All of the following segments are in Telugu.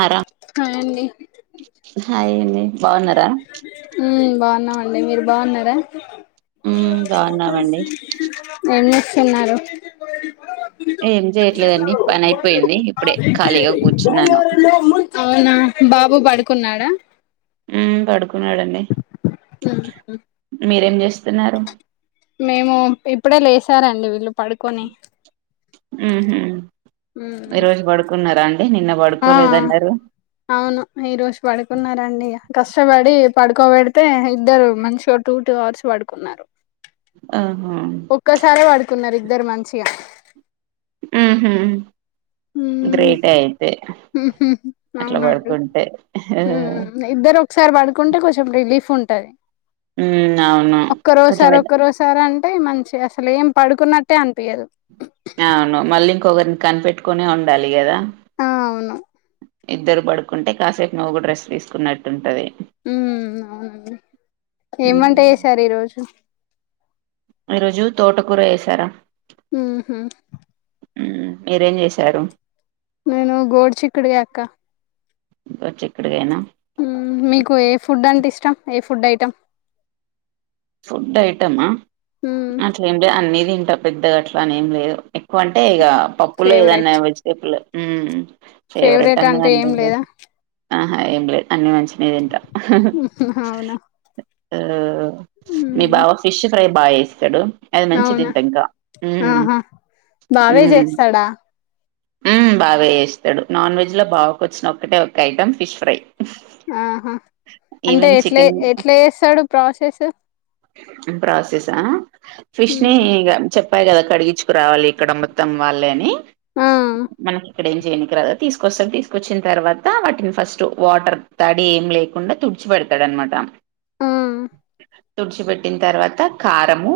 ఆరా హాయ్ అండి హాయి అండి బాగున్నారా మ్మ్ బాగున్నామండి మీరు బాగున్నారా ఉమ్ బాగున్నామండి ఏం చేస్తున్నారు ఏం చేయట్లేదండి పని అయిపోయింది ఇప్పుడే ఖాళీగా కూర్చున్నాను అవునా బాబు పడుకున్నాడా పడుకున్నాడండి మీరేం చేస్తున్నారు మేము ఇప్పుడే లేసారండి వీళ్ళు పడుకొని మ్మ్ హ్మ్ ఈ రోజు పడుకున్నారా నిన్న ఆ పడుకోలేదన్నారు అవును ఈ రోజు పడుకున్నారండి కష్టపడి పడుకోబెడితే ఇద్దరు మంచిగా టూ టూ అవర్స్ పడుకున్నారు ఆహా ఒక్కసారి వాడుకున్నారు ఇద్దరు మంచిగా ఉహు హ్మ్ గ్రేటే అయితే ఉహు అట్లా అవునండి పడుకుంటే ఉ ఇద్దరు ఒకసారి పడుకుంటే కొంచెం రిలీఫ్ ఉన్ ఉమ్ అవును ఒక్కరో కొంచెం సారి అయితే- ఒక్కరో సార్ అన్ టే మంచిగా అసలు ఏం పడుకున్నట్టే అనిపియదు. అవును మళ్ళీ ఇంకొకరిని కనిపెట్టుకునే ఉండాలి గదా. ఆ అవును ఇద్దరు పడుకుంటే కాసేపు నువ్వుగూడ రెస్ట్ తీసుకున్నట్టు ఉంటది. ఉ అవునండి ఏం వంట చేసారు ఈ రోజు ఈరోజు తోటకూర వేశారా ఉహు ఉ మీరేం చేసారు నేను గోడ్ చిక్కిడిగాయ్ అక్క బా చిక్కిడిగాయేనా ఉ మీకు ఏ ఫుడ్ అంటే ఇష్టం ఏ ఫుడ్ ఐటమ్ ఫుడ్ ఐటమా హ్మ్ అట్లేమ్లే అన్ని తిన్ టా పెద్దగా అట్లా అని ఏం లేదు ఎక్కువ అంటే ఇక పప్పులు ఏదన్నా ఫేవరెట్ వెజిటేబులు ఉ ఫేవరేట్ ఫేవరెట్ అంటూ ఏం అన్నదేమ్ లేదు లేదా ఆహా ఏం లేదు అన్ని మంచినే తింటా ఉహు అవునా ఆహాహా మీ హ్మ్ బావా ఫిష్ ఫ్రై బా చేస్తాడు అది మంచి అవునా తింటా ఇంకా ఆహా ఉ బావే చేస్తాడా ఉ బాగా చేస్తాడు నాన్ వెజ్లో బావాకు వచ్చిన ఒక్కటే ఒక ఐటమ్ ఫిష్ ఫ్రై. ఆహా అంటే ఈవెన్ ఎట్లే చికెన్ ఎట్లా చేస్తాడు ప్రాసెసు ప్రాసెసా ఫిష్ని హ్మ్. ఇగ చెప్ ప్పాయి కదా కడిగించుకురావాలి ఇక్కడ మొత్తం వాళ్ళే అని ఆ మనకి ఇక్కడ ఏం చేయనికి రాదు తీసుకొస్తాడు, తీసుకొచ్చిన తర్వాత వాటిని ఫస్ట్ వాటర్ తడి ఏం లేకుండా తు డ్చి పెడతాడనమాట ఉ తుడిచిపెట్టిన తర్వాత కారము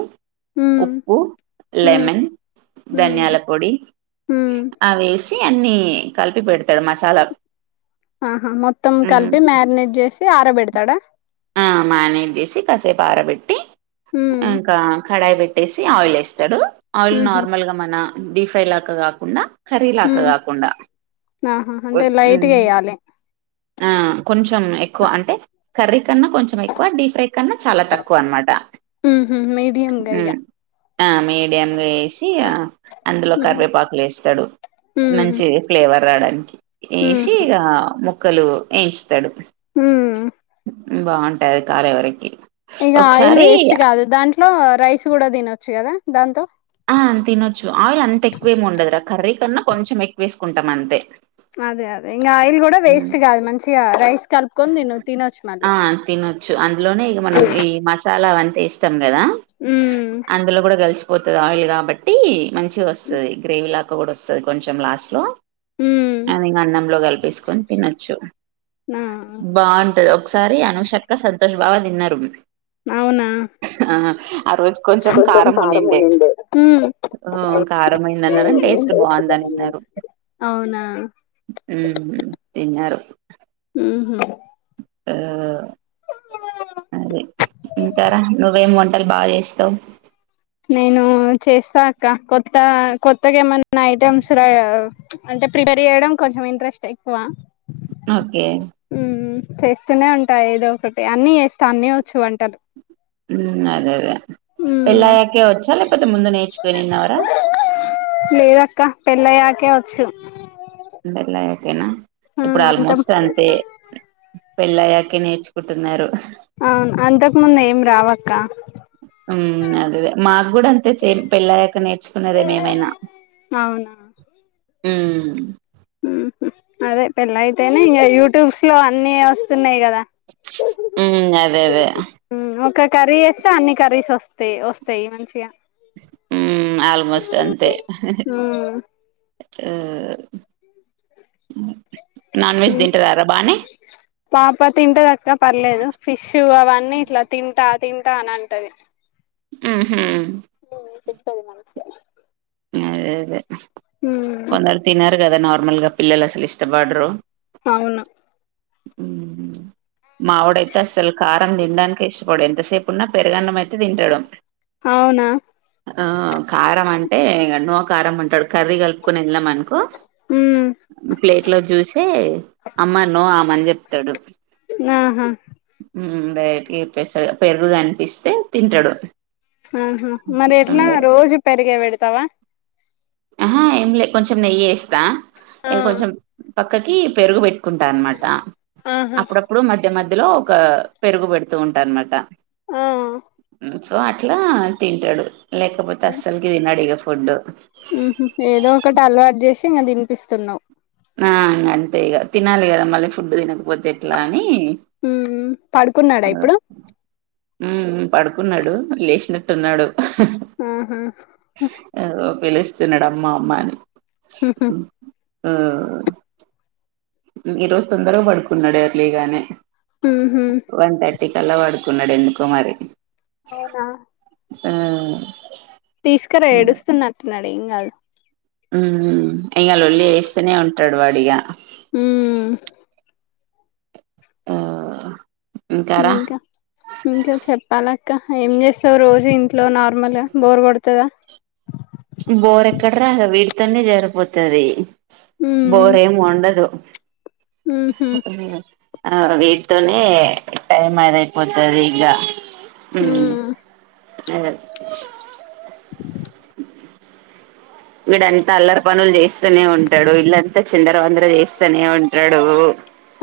ఉమ్ ఉప్పు ఉమ్ లెమన్ ఉమ్ ధనియాల పొడి ఉమ్ అవేసి అన్ని కలిపి పెడతాడు మసాలాలు ఆహా మొత్తం కలిపి మ్యారినేట్ చేసి ఆరబెడతాడా ఆ మానేట్ చేసి కసేపు ఆరబెట్టు ఉమ్ ఇంకా కడాయి పెట్టేసి ఆయిల్ యేస్తాడు ఆయిల్ ఉహు నార్మల్గా మన డి ఫ్రై లాక్క కాకుండా కర్రీ లాక్క ఉమ్ కాకుండ ఆహా వొ అంటే ఉమ్ లైట్గా వేయాలి ఆ కొంచెం ఎక్కువ అంటే కర్రీ కన్నా కొంచెం ఎక్కువ డీప్ ఫ్రై కన్నా చాలా తక్కువ అనమాట. ఉహు మీడియం గయ్య హ్మ్ ఆ మీడియంగా చేసి అందులో ఉమ్ కరివేపాకులు యేస్తాడు. ఉహు మంచి ఫ్లేవర్ రావడానికి వేసి ఇక ముక్కలు ఏంచుతాడు. ఉ బాగుంటాది కాలే వరకి ఇక ఆయిల్ ఒకసారి వేస్ట్ కాదు దాంట్లో రైస్ కూడా తినొచ్చు కదా దాంతో. ఆ తినొచ్చు ఆయిల్ అంత ఎక్కువేమి ఉండదురా కర్రీ కన్నా కొంచెం ఎక్కువ వేసుకుంటాం అంతే. అదే అదే ఇంకా ఆయిల్ కూడా ఉమ్ వేస్ట్ కాదు మంచిగా రైస్ కలుపుకొని తిను తినొచ్చు మళ్ళీ ఆ తినొచ్చు అందులోనే ఇక మనం ఈ మసాలా వన్ త్తం కదా ఉమ్ అందులో కూడా గలిసిపోతుంది ఆయిల్ కాబట్టి మంచ్ మంచిగా వస్తది గ్రేవీ లాగా కూడా వస్తుంది కొంచెం లాస్ట్ లో ఉమ్ అది ఇక అన్నంలో కలిపిసుకొని తినచ్చు ఆ బాగుంటది ఒకసారి అనుషక్క సంతోషు బా దిన్నరు అవునా ఆ ఆ రోజు కొంచెం కారం ఉనిండే ఉమ్ ఇంకా కారంమైందనరు అన్నారు కానీ టేస్ట్ బాగుందని వేసుకున్నాను అన్నారు అవునా ఉహు తినారు ఉహు ఆ అదే ఇంకారా నువ్వేం బాగా చేస్తావు నేను చేస్తాక్క కొత్త కొత్తగా ఏమన్నా ఐటమ్స్ రా అంటే ప్రిపేర్ చేయడం కొంచెం ఇంట్రెస్ట్ ఎక్కువ ఓకే ఉమ్ చేస్తూనే ఉంటాయి ఏదో ఒకటి అన్ని చేస్తా అన్ని వచ్చు వంటలు ఉమ్ ఉమ్ అదేదే వచ్చా లేకపోతే ముందు నేర్చుకొనిన్నవరా ఆ పెళ్లయ్యాకేనా ఇప్పుడు అంత ఆల్మోస్ట్ అంతే పెళ్ళయ్యాకే నేర్చుకుంటున్నారు అవును అంతకు ముందు ఏం రావక్క ఉమ్ అదేదే మాకు కూడా అంతే సేమ్ పెళ్లయ్యాక నేర్చుకున్నదేమేమైనా అవునా ఉ అదే పెళ్లయితేనే ఇంకా యూట్యూబ్స్ లో అన్ని వస్తున్నాయి కదా దా ఉమ్ అదే అదే ఉమ్ ఒక కర్రీ చేస్తే అన్ని కర్రీస్ అస్తాయి వస్తాయి మంచిగా ఉమ్ ఆల్మోస్ట్ అంతే ఉమ్ నాన్ వెజ్ తింటారారా బానే పాప తింటేదక్క పర్లేదు ఫిష్ అవన్నీ ఇట్లా తింటా తింటా అని అంటది ఆహ ఉమ్ తింటది మంచిగా అదే అదే ఉమ్ కొందరు తినరు కదా నార్మల్ గా పిల్లలు అసలు ఇష్టపడరు అవును ఉమ్ మావోడైతే అసలు కారం తినడానికి ఇష్టపడు ఎంతసేపున్నా పెరుగన్నం అయితే తింటాడు అవునా ఆ కారం అంటే ఇగ న్నో కారం ఉంటాడు కర్రీ కలుపుకుని వెళ్ళామనుకో ఉమ్ ప్లేట్ లో చూసి అమ్మ నో అమని చెప్తాడు ఆహా డైరెక్ట్గాప్పేస్తాడు పెరుగుగా కనిపిస్తే తింటాడు ఆహా మరి ఎట్లా రోజు పెరిగే పెడతావా ఆహ ఏం లే కొంచెం నెయ్యి వేస్తా ఆ ఇం కొంచెం పక్కకి పెరుగు పెట్టుకుంట అనమాట ఆహా అప్పుడప్పుడు మధ్య మధ్య ఇందులో ఒక పెరుగు పెడుతూ ఉంటా అనమాట ఆ సో అట్లా తింటాడు లేకపోతే అస్సలుకి తిన్నాడు ఇక ఫుడ్ ఏదో ఒకటి అలవాటు చేసి ఇంకా తినిపిస్తున్నా ఆ అంటే ఇక తినాలి కదా మళ్ళీ ఫుడ్ తినకపోతే ఎట్లా అని హ్మ్ పడుకున్నాడా ఇప్పుడు ఉమ్ పడుకున్నాడు లేచినప్పు ఆహా ఇగో పిలుస్తున్నాడు అమ్మ అమ్మా అని హహ ఆ ఈరోజు తొందరగా పడుకున్నాడు ఎర్లీగానే ఉహూ వన్ థర్టీ కల్లా పడుకున్నాడు ఎందుకో మరి అవునా ఆ తీసుకురా ఏడుస్తున్నట్టున్నాడు ఏం కాదు ఇగ లొల్లి చేస్తానే ఉంటడు వాడిగా ఊమ్ ఆ ఇంకారా ఇంకా ఇంకా చెప్పాలీ ఇకా ఏం చేస్తావు రోజు ఇంట్లో నార్మల్ బోర్ కొడుతదా బోర్ ఎక్కడ రా ఇగ వీడితోనే జరిపోతుది బోర్ ఏమి ఉండదు ఉహూ వీడి తోనే టైమ్ అద అయిపోతుంది ఇకా హ్మ్ అ వీడంతా అల్లరి పనులు చేస్తనే ఉంటాడు ఇళ్లంతా చిందర వందర చేస్తనే ఉంటడు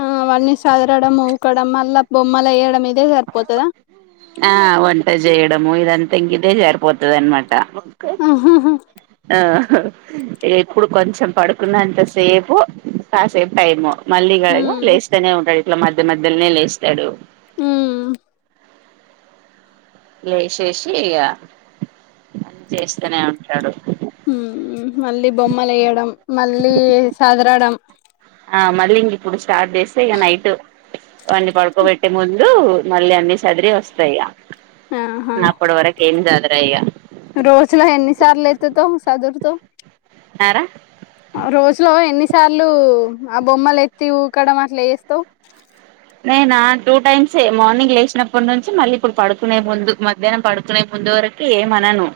ఆ అవన్నీ సదరడం ఊకడం మల్లా బొమ్మల ఏయడం ఇదే సరి పోతదా ఆ వంట చేయడము ఇదంతా ఇంగదే సరిపోతది అనమాట ఆహాహా ఆ ఎప్పుడు కొంచెం పడుకున్నంత సేపు కాసేపు టైము మళ్ళీ ఇగ హ్మ్ లేస్తానే ఉంటడు ఇట్లా మధ్య మధ్యలోనే లేస్తాడు ఉమ్ లేసేసి ఇక చేస్తనే ఉంటడు మళ్ళీ బొమ్మలు ఏయడం మళ్ళీ సదరడం ఆ మళ్ళీ ఇంక ఇప్పుడు స్టార్ట్ చేస్తే ఇక నైట్ వాన్నీ పడుకోబెట్టే ముందు మళ్ళీ అన్నిీ సదిరి వస్తాయి ఆహా నప్పుడు వరకు ఏం సదుర ఇగ రోజులో ఎన్నిసార్లు ఎత్తుతావ్ సదురుతవు అరా రోజు లో ఎన్ని ఎన్ని సార్లు ఆ బొమ్మలు ఎత్తి ఊకడం అట్ల చేస్తావు నేనా టూ టైమ్స్ సే మార్నింగ్ లేచినప్పటి నుంచి మళ్ళీ ఇప్పుడు పడుకునే ముందు మధ్యాహనం పడుకునే ముందు వరకు ఏమనను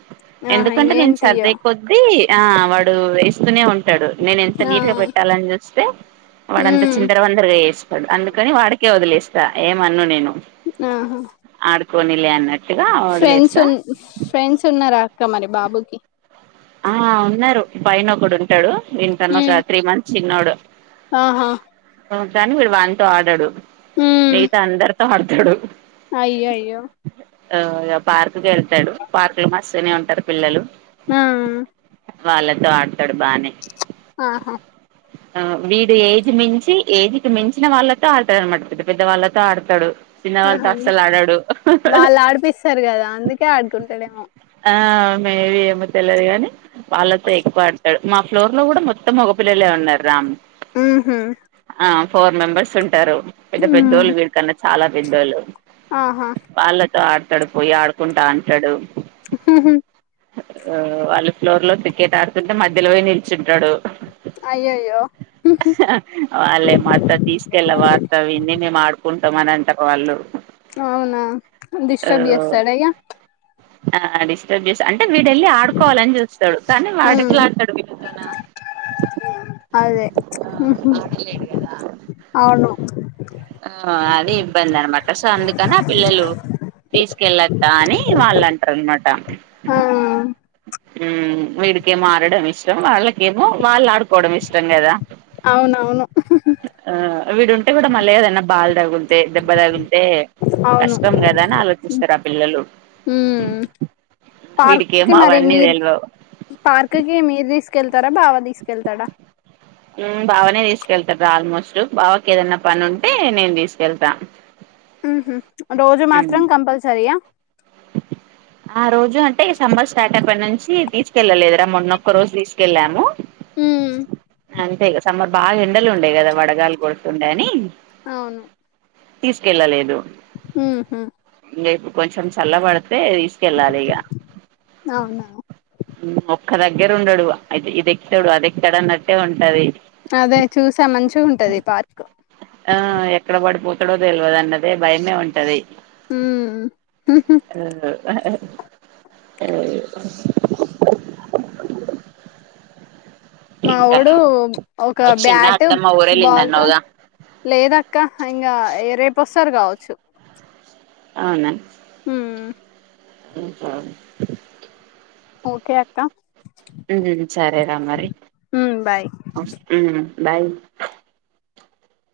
ఆహా ఎందుకంటే ఇంకేం నేను సర్దే తీయవ్ కొద్దీ ఆ వాడు వేస్తూనే ఉంటా ఉంటాడు నేను ఎంత ఆ నీట్ గా పెట్టాలని చూస్తే వాడంత ఉమ్ చిందర వందరగా వేస్తాడు అందుకని వాడికి అందుకే వదిలేస్తా ఏం అను నేను ఆహా పొనీ లే అన్నట్ ఫ్రెండ్స్ ఉ ఫ్రెండ్స్ ఉన్నారు అక్క మరి బాబుకి ఆ ఉన్నారు పైన ఒకడు ఉంటాడు వీడికన్న ఒక త్రీ మంత్స్ చిన్నోడు అహ కానీ వీడు వాన్తో ఆడడు మిగతా అందరితో ఆడతాడు అయ్యయ్యో ఆ ఇగ పార్క్కి వెళ్తాడు పార్క్ లో మస్తుగనే ఉంటారు పిల్లలు ఆ వాళ్ళతో ఆడతాడు బానే అహ ఆ వీడు ఏజ్ మించి ఏజ్కి మించిన వాళ్ళతో ఆడతాడు అనమాట పెద్ద పెద్ద వాళ్ళతో ఆడతాడు చిన్న వాళ్ళ తో ఆహా అస్సల్ ఆడడు సర్ కదా అందుకే ఆడుకుంటాడేమో ఆ మేబి ఏమో తెల్లదుగాని వాళ్ళతో ఎక్కువ ఆడతాడు మా ఫ్లోర్ లో కూడా మొత్తం మొగ పిల్లలే ఉన్నారామ్ ఉహు ఫోర్ మెంబర్స్ ఉంటారు పెద్ద పెద్దోళ్ళు వీళ కన్నా చాలా పెద్దోళ్ళు అహ వాళ్ళతో ఆడతాడు పోయి ఆదుకుంటాంటాడు ఆ వాళ్ళు ఫ్లోర్ లో క్రికెట్ ఆడుతుంటే మధ్యలో పోయి నిల్చుంటాడు అయ్యయ్యో వాళ్ళేమో అత్త తీసుకెల్లావా అత్త వీడిని మేం ఆడుకుం టం అని అంటరు వాళ్ళు అవునా డిస్టర్బ్ చేస్తడ ఇగ ఆ డిస్టర్బ్ చే అంటే వీడేళ్ళి ఆడుకోవాలని చూస్తాడు కానీ వాడు ఉమ్ ఇట్లా అంటాడు విడితోన అదే అవును ఆ అది ఇబ్బంది అనమాట సో అందుకని ఆ పిల్లలు తీసుకెళ్ళత్తా అని వాళ్ళంటరు అన్నమాట ఆ వీడికేమో ఆడడం ఇష్టం వాళ్ళకేమో వాళ్ళు ఆడుకు పోవడం ఇష్టం కదా అవునవును ఆ వీడు ఉంటే కూడా మళ్ళీద బాల్దగులుతే దెబ్బ తగులుతే అవును కష్టం కదా అని ఆలోచిస్తరు ఆ పిల్లలు ఉమ్ పార్క్కి వీడికేమో మరి అవన్నీ మీరు తెల్వవ్ పార్క్కిి మీరు తీసుకెళ్తారా బావ తీస్ తీసుకెళ్తాడా ఊ బావనే తీసుకెళ్తార్ర ఆల్మోస్ట్ బావకి ఏదనా పని ఉంటే నేను తీసుకెళ్తా ఉహు రోజు మాత్రం కంపల్సరియా ఆ రోజు అంటే సమ్మర్ స్టార్ట్ అప్ప నుంచి తీసుకెళ్ళలేదురా మొన్నొక్క రోజు తీసుకెళ్ళాము ఉమ్ అంతేగా సమ్మర్ బాగా ఎండలు ఉండే కదా వడగాలి కొడుతుండే అని అవును తీసుకెళ్ళలేదు ఉహు ఇంగ ఇప్పు కొంచెం చల్ల పడితే తీసుకెళ్ళాలి ఇగ అవునా ఒక్క దగ్గర ఉండడు అది ఇది ఎక్తాడు అది ఎక్క్తాడు అన్నట్టే ఉంటది అదే చూసా మంచి ఉంటది పార్క్ ఎక్కడో తెలివదన్నదే భయమే ఉంటది ఉ అ అ మా ఇంకా వోడు రా ఒక వచ్చిందా బ్యాట్ అత్తమ్మ ఊరెళ్ళింది బాల్ తోన్ అన్నావుగా లేదక్క ఇంకా రేపొస్తారు కావచ్చు అవునా ఉమ్ ఉంచాలి ఓకే అక్క ఊ సరే రా మరి ఉమ్ బాయ్ ఊ బాయ్